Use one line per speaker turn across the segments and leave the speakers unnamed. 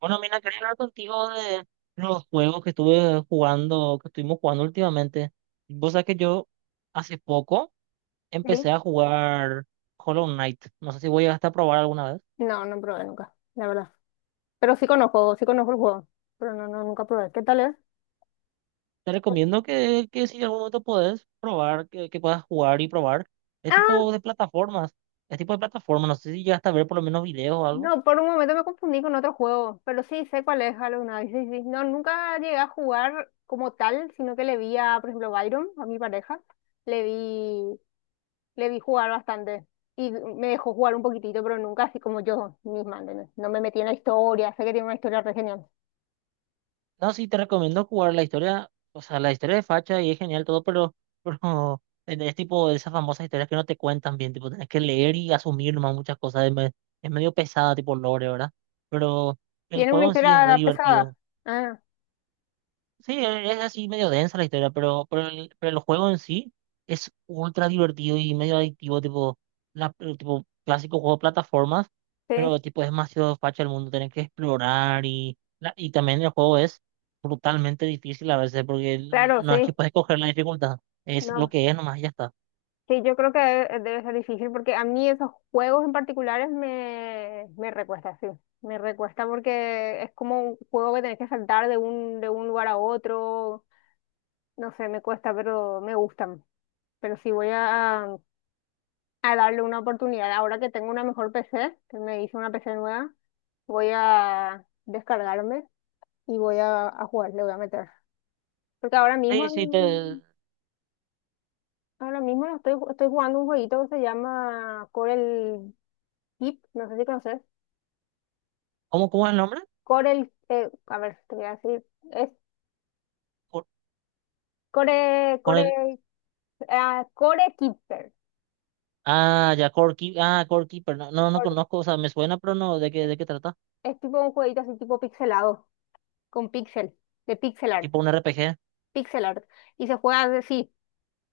Bueno, mira, quería hablar contigo de los juegos que estuve jugando, que estuvimos jugando últimamente. Vos sabés que yo hace poco
Sí.
empecé a jugar Hollow Knight. No sé si voy a probar alguna vez.
No, no probé nunca, la verdad. Pero sí conozco el juego. Pero no, no, nunca probé. ¿Qué tal es?
Te recomiendo que, si en algún momento podés probar, que puedas jugar y probar. Es
Ah,
tipo de plataformas. Es tipo de plataformas. No sé si llegaste a ver por lo menos videos o algo.
no, por un momento me confundí con otro juego. Pero sí, sé cuál es Hollow Knight. Sí, sí. No, nunca llegué a jugar como tal, sino que le vi a, por ejemplo, Byron, a mi pareja. Le vi, le vi jugar bastante. Y me dejó jugar un poquitito, pero nunca así como yo misma, ¿entendés? No me metí en la historia. Sé que tiene una historia re genial.
No, sí, te recomiendo jugar la historia, o sea, la historia de Facha y es genial todo, pero, pero es tipo de esas famosas historias que no te cuentan bien, tipo, tenés que leer y asumir nomás muchas cosas, es medio pesada, tipo lore, ¿verdad? Pero el
Tiene una
juego en sí es re
historia pesada.
divertido.
Ah,
Sí, es así medio densa la historia, pero el juego en sí es ultra divertido y medio adictivo, tipo, el tipo clásico juego de plataformas,
sí,
pero tipo es demasiado facha el mundo, tenés que explorar y y también el juego es brutalmente difícil a veces porque no
claro,
no es que
sí.
puedes escoger la dificultad, es lo
No.
que es nomás y ya está.
Sí, yo creo que debe, debe ser difícil porque a mí esos juegos en particulares me, me recuesta, sí. Me recuesta porque es como un juego que tenés que saltar de un lugar a otro. No sé, me cuesta, pero me gustan. Pero sí voy a darle una oportunidad. Ahora que tengo una mejor PC, que me hice una PC nueva, voy a descargarme y voy a jugar, le voy a meter. Porque ahora mismo,
Sí, sí, te,
ahora mismo estoy, estoy jugando un jueguito que se llama Corel Keep, no sé si conoces.
¿Cómo, es el nombre?
Corel, a ver, te voy a decir, es
Cor-
Core,
Con el,
Core, ah, Core Keeper.
ah, ya, ah, Core Keeper, no, no, no
Cor-
conozco, o sea, me suena, pero no, ¿de qué, trata?
Es tipo un jueguito así tipo pixelado, con pixel, de pixel art,
Tipo un RPG.
pixel art. Y se juega así,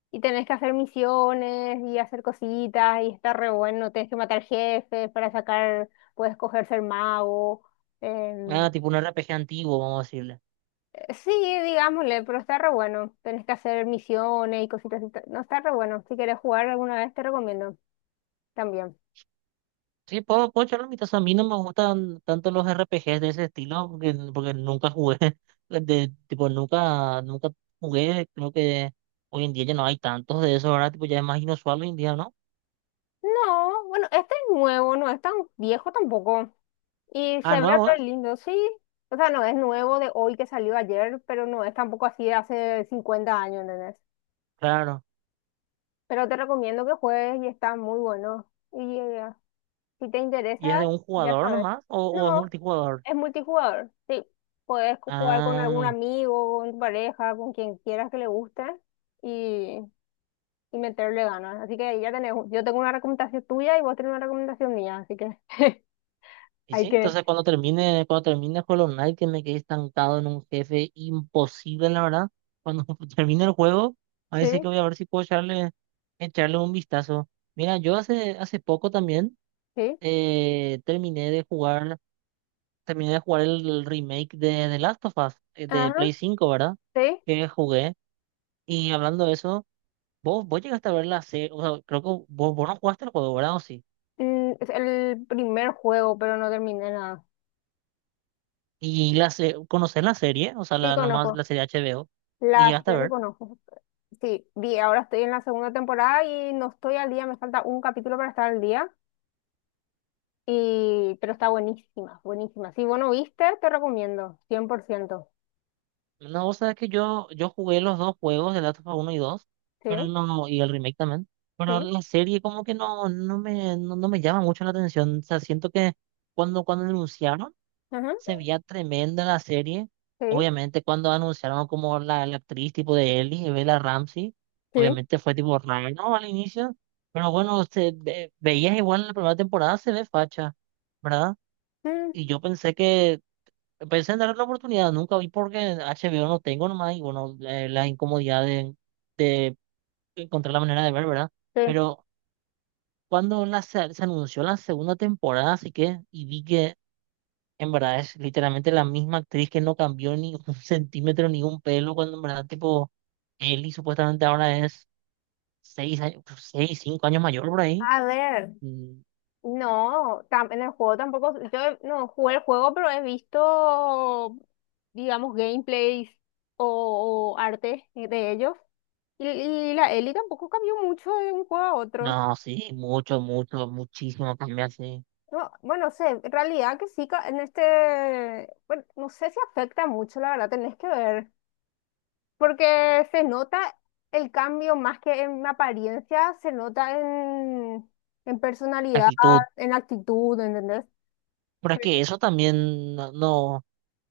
y tenés que hacer misiones y hacer cositas, y está re bueno, tenés que matar jefes para sacar, puedes coger ser mago. em,
Ah, tipo un R P G antiguo, vamos a decirle.
sí, digámosle, pero está re bueno. Tenés que hacer misiones y cositas. No está re bueno. Si quieres jugar alguna vez, te recomiendo también.
Sí, puedo echar la mitad. A mí no me gustan tanto los R P Gs de ese estilo porque, nunca jugué. De, tipo, nunca jugué. Creo que hoy en día ya no hay tantos de esos, ¿verdad? Tipo, ya es más inusual hoy en día, ¿no?
No, bueno, este es nuevo, no es tan viejo tampoco. Y
Ah,
se ve
nuevo
re
es.
lindo, sí. O sea, no es nuevo de hoy que salió ayer, pero no es tampoco así de hace 50 años, ¿entendés?
Claro.
Pero te recomiendo que juegues y está muy bueno. Y si te
¿Y es
interesa,
de un
ya
jugador
sabes.
nomás o es
No,
multijugador?
es multijugador, sí. Puedes jugar con algún
Ah.
amigo, con tu pareja, con quien quieras que le guste y, y meterle ganas. Así que ya tenés, yo tengo una recomendación tuya y vos tenés una recomendación mía, así que...
Y sí,
Hay que,
entonces cuando termine, Hollow Knight, que me quedé estancado en un jefe imposible, la verdad. Cuando termine el juego, a ver
sí,
si que voy a ver si puedo echarle, echarle un vistazo. Mira, yo hace, poco también
sí.
terminé de jugar, el remake de The Last of Us, de
Ajá,
Play 5, ¿verdad?
sí.
Que jugué. Y hablando de eso, vos, llegaste a ver la serie, o sea, creo que vos, no jugaste el juego, ¿verdad? ¿O sí?
Mm, es el primer juego, pero no terminé nada.
Y conocés la serie, o sea,
Sí,
la, nomás
conozco.
la serie HBO, y
La
llegaste a
serie
ver.
conozco. Sí, vi, ahora estoy en la segunda temporada y no estoy al día, me falta un capítulo para estar al día. Y, pero está buenísima, buenísima. Si vos no viste, te recomiendo, cien por ciento.
No, vos sabés que yo, jugué los dos juegos, el Last of Us 1 y dos, pero
Sí,
no, y el remake también. Pero
sí,
la serie como que no, no me, no, no me llama mucho la atención. O sea, siento que cuando, anunciaron,
ajá,
se veía tremenda la serie.
sí,
Obviamente cuando anunciaron como la actriz tipo de Ellie, Bella Ramsey,
sí.
obviamente fue tipo raro, ¿no? Al inicio. Pero bueno, veías igual en la primera temporada, se ve facha, ¿verdad?
Mm,
Y yo pensé en darle la oportunidad, nunca vi porque HBO no tengo nomás y bueno, la incomodidad de, de encontrar la manera de ver, ¿verdad?
sí.
Pero cuando se anunció la segunda temporada, así que, y vi que en verdad es literalmente la misma actriz que no cambió ni un centímetro ni un pelo, cuando en verdad tipo Ellie supuestamente ahora es 6 años, seis, 5 años mayor por ahí.
A ver,
Mm.
no, en el juego tampoco, yo no jugué el juego, pero he visto, digamos, gameplays o arte de ellos. Y la Ellie tampoco cambió mucho de un juego a otro.
No, sí, mucho, mucho, muchísimo cambia, sí,
No, bueno, no sé, en realidad que sí, en este, bueno, no sé si afecta mucho, la verdad, tenés que ver, porque se nota el cambio más que en apariencia, se nota en personalidad,
actitud.
en actitud, ¿entendés?
Pero es
Sí.
que eso también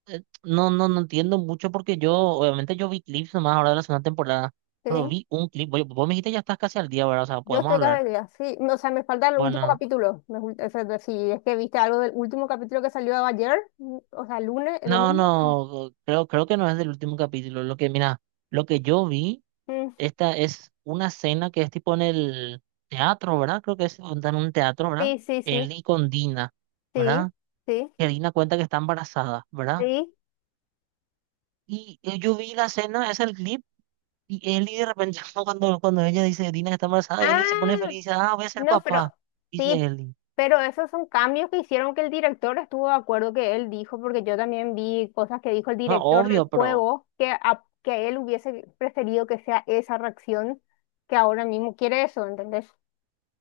no, no, no entiendo mucho porque yo, obviamente yo vi clips nomás ahora de la segunda temporada, pero
Sí.
vi un clip. Oye, vos me dijiste ya estás casi al día, ¿verdad? O sea,
Yo
podemos
estoy casi
hablar.
al día, sí. No, o sea, me falta el último
Bueno,
capítulo. O sea, si es que viste algo del último capítulo que salió ayer, o sea, lunes,
no,
domingo.
no, creo, que no es del último capítulo. Lo que, mira, lo que yo vi,
Mm,
esta es una escena que es tipo en el teatro, ¿verdad? Creo que es en un teatro, ¿verdad?
sí, sí,
Él
sí,
y con Dina,
sí,
¿verdad?
sí,
Que Dina cuenta que está embarazada, ¿verdad?
sí.
Y yo vi la escena, es el clip. Y Eli de repente, cuando, ella dice, Dina que está embarazada, Eli se pone
Ah,
feliz y dice, ah, voy a ser
no, pero
papá, dice
sí,
Eli.
pero esos son cambios que hicieron que el director estuvo de acuerdo que él dijo, porque yo también vi cosas que dijo el
No,
director del
obvio, pero
juego, que, que él hubiese preferido que sea esa reacción que ahora mismo quiere eso, ¿entendés?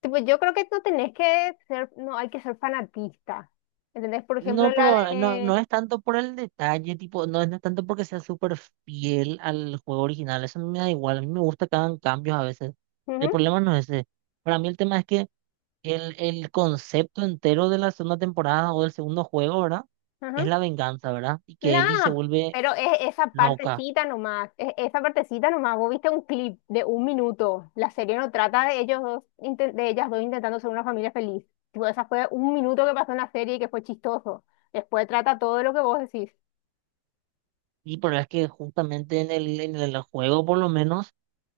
Tipo, yo creo que no tenés que ser, no hay que ser fanatista. ¿Entendés? Por ejemplo,
no,
la
no
de...
es tanto por el detalle, tipo, no es tanto porque sea súper fiel al juego original, eso a mí me da igual, a mí me gusta que hagan cambios a veces. El
Ujú,
problema no es ese. Para mí el tema es que el concepto entero de la segunda temporada o del segundo juego, ¿verdad?
ajá.
Es la venganza, ¿verdad? Y que Ellie se
Nah,
vuelve
pero es esa
loca.
partecita nomás, es esa partecita nomás. Vos viste un clip de 1 minuto. La serie no trata de ellos dos, de ellas dos intentando ser una familia feliz. Tipo, esa fue 1 minuto que pasó en la serie y que fue chistoso. Después trata todo lo que vos decís.
Y pero es que justamente en en el juego, por lo menos.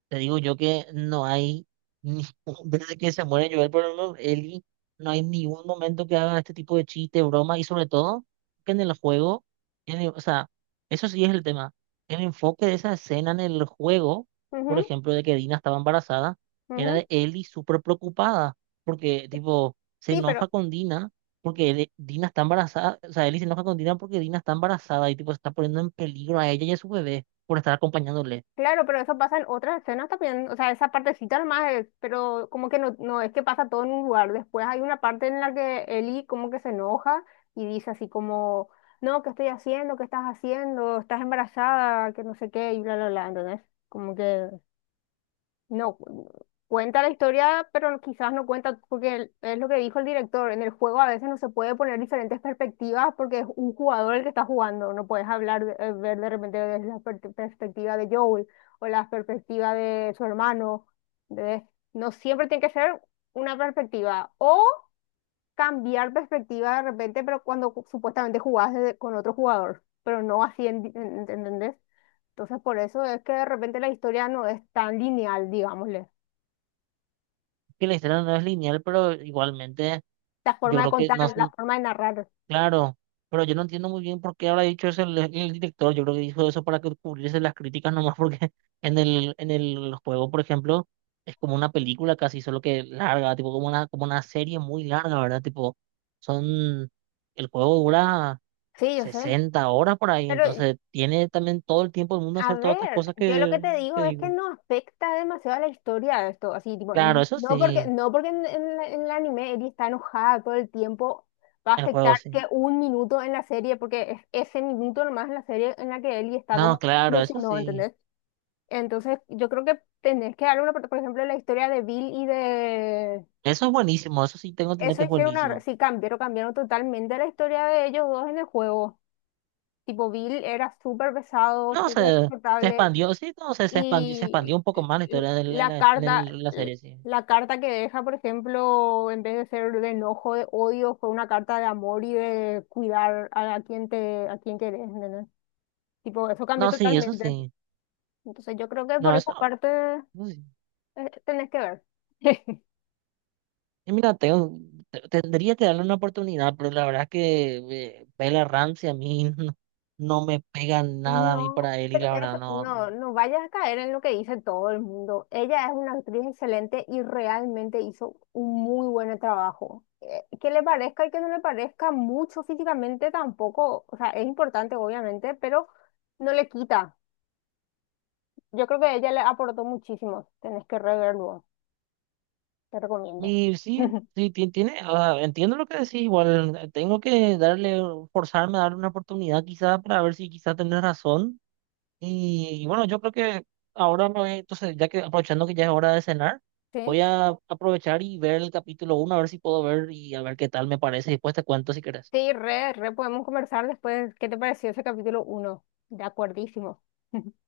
Te digo yo que no hay, ni- desde que se muere Joel por Eli, no hay ningún momento que hagan este tipo de chiste, broma, y sobre todo que en el juego, o sea, eso sí es el tema. El enfoque de esa escena en el juego, por
Ujú,
ejemplo, de que Dina estaba embarazada, era
ujú.
de Ellie súper preocupada, porque, tipo, se
Sí,
enoja
pero...
con Dina, porque Dina está embarazada, o sea, Ellie se enoja con Dina porque Dina está embarazada y, tipo, se está poniendo en peligro a ella y a su bebé por estar acompañándole.
Claro, pero eso pasa en otras escenas también, o sea, esa partecita nomás es, pero como que no, no es que pasa todo en un lugar. Después hay una parte en la que Eli como que se enoja y dice así como, no, ¿qué estoy haciendo? ¿Qué estás haciendo? ¿Estás embarazada? Que no sé qué, y bla, bla, bla. Entonces, como que no, cuenta la historia, pero quizás no cuenta, porque es lo que dijo el director, en el juego a veces no se puede poner diferentes perspectivas porque es un jugador el que está jugando, no puedes hablar, ver de repente desde la perspectiva de Joel o la perspectiva de su hermano, de- no siempre tiene que ser una perspectiva o cambiar perspectiva de repente, pero cuando supuestamente jugás con otro jugador, pero no así, ¿entendés? Entonces por eso es que de repente la historia no es tan lineal, digámosle.
Que la historia no es lineal, pero igualmente
La
yo
forma de
creo que
contar, la forma de narrar.
claro, pero yo no entiendo muy bien por qué habrá dicho eso el director, yo creo que dijo eso para que cubrirse las críticas nomás porque en en el juego, por ejemplo, es como una película casi, solo que larga, tipo como una serie muy larga, ¿verdad? Tipo, son, el juego dura
Sí, yo sé.
60 horas por ahí,
Pero,
entonces tiene también todo el tiempo del mundo
a
hacer todas estas
ver,
cosas
yo lo que
que,
te
que
digo es que
digo.
no afecta demasiado a la historia esto, así, tipo,
Claro, eso
no porque,
sí,
no porque en, en el anime Eri está enojada todo el tiempo, va a
el
afectar
juego
que
sí.
1 minuto en la serie, porque es ese minuto nomás en la serie en la que Eri está
No,
como
claro, eso
emocionado,
sí.
¿entendés? Entonces, yo creo que tenés que darle una, por ejemplo, la historia de Bill y de...
Eso es buenísimo, eso sí tengo entendido
Eso
que es
hicieron una...
buenísimo.
Sí, cambiaron, cambiaron totalmente la historia de ellos dos en el juego. Tipo, Bill era súper pesado,
No,
súper
se
insoportable.
expandió, sí, no, se expandió
Y
un poco más la historia de
la carta,
la serie, sí.
la carta que deja, por ejemplo, en vez de ser de enojo, de odio, fue una carta de amor y de cuidar a quien te, a quien querés, ¿entendés? Tipo, eso cambió
No, sí, eso
totalmente.
sí.
Entonces yo creo que
No,
por esa
eso,
parte
no, eso sí.
tenés que ver.
Y mira, tendría que darle una oportunidad, pero la verdad es que Bella Ramsey a mí no, no me pega nada a mí
No,
para él y
pero
la verdad
eso,
no.
no, no vayas a caer en lo que dice todo el mundo. Ella es una actriz excelente y realmente hizo un muy buen trabajo. Que le parezca y que no le parezca mucho físicamente tampoco, o sea, es importante obviamente, pero no le quita. Yo creo que ella le aportó muchísimo. Tenés que reverlo, te recomiendo.
Y sí, sí, tiene, ah, entiendo lo que decís, igual tengo que darle, forzarme a darle una oportunidad quizá para ver si quizá tenés razón. Y bueno, yo creo que ahora me voy, entonces, ya que aprovechando que ya es hora de cenar,
Sí,
voy a aprovechar y ver el capítulo 1 a ver si puedo ver y a ver qué tal me parece. Y después te cuento si querés.
sí, re, re, podemos conversar después. ¿Qué te pareció ese capítulo uno? De acuerdísimo.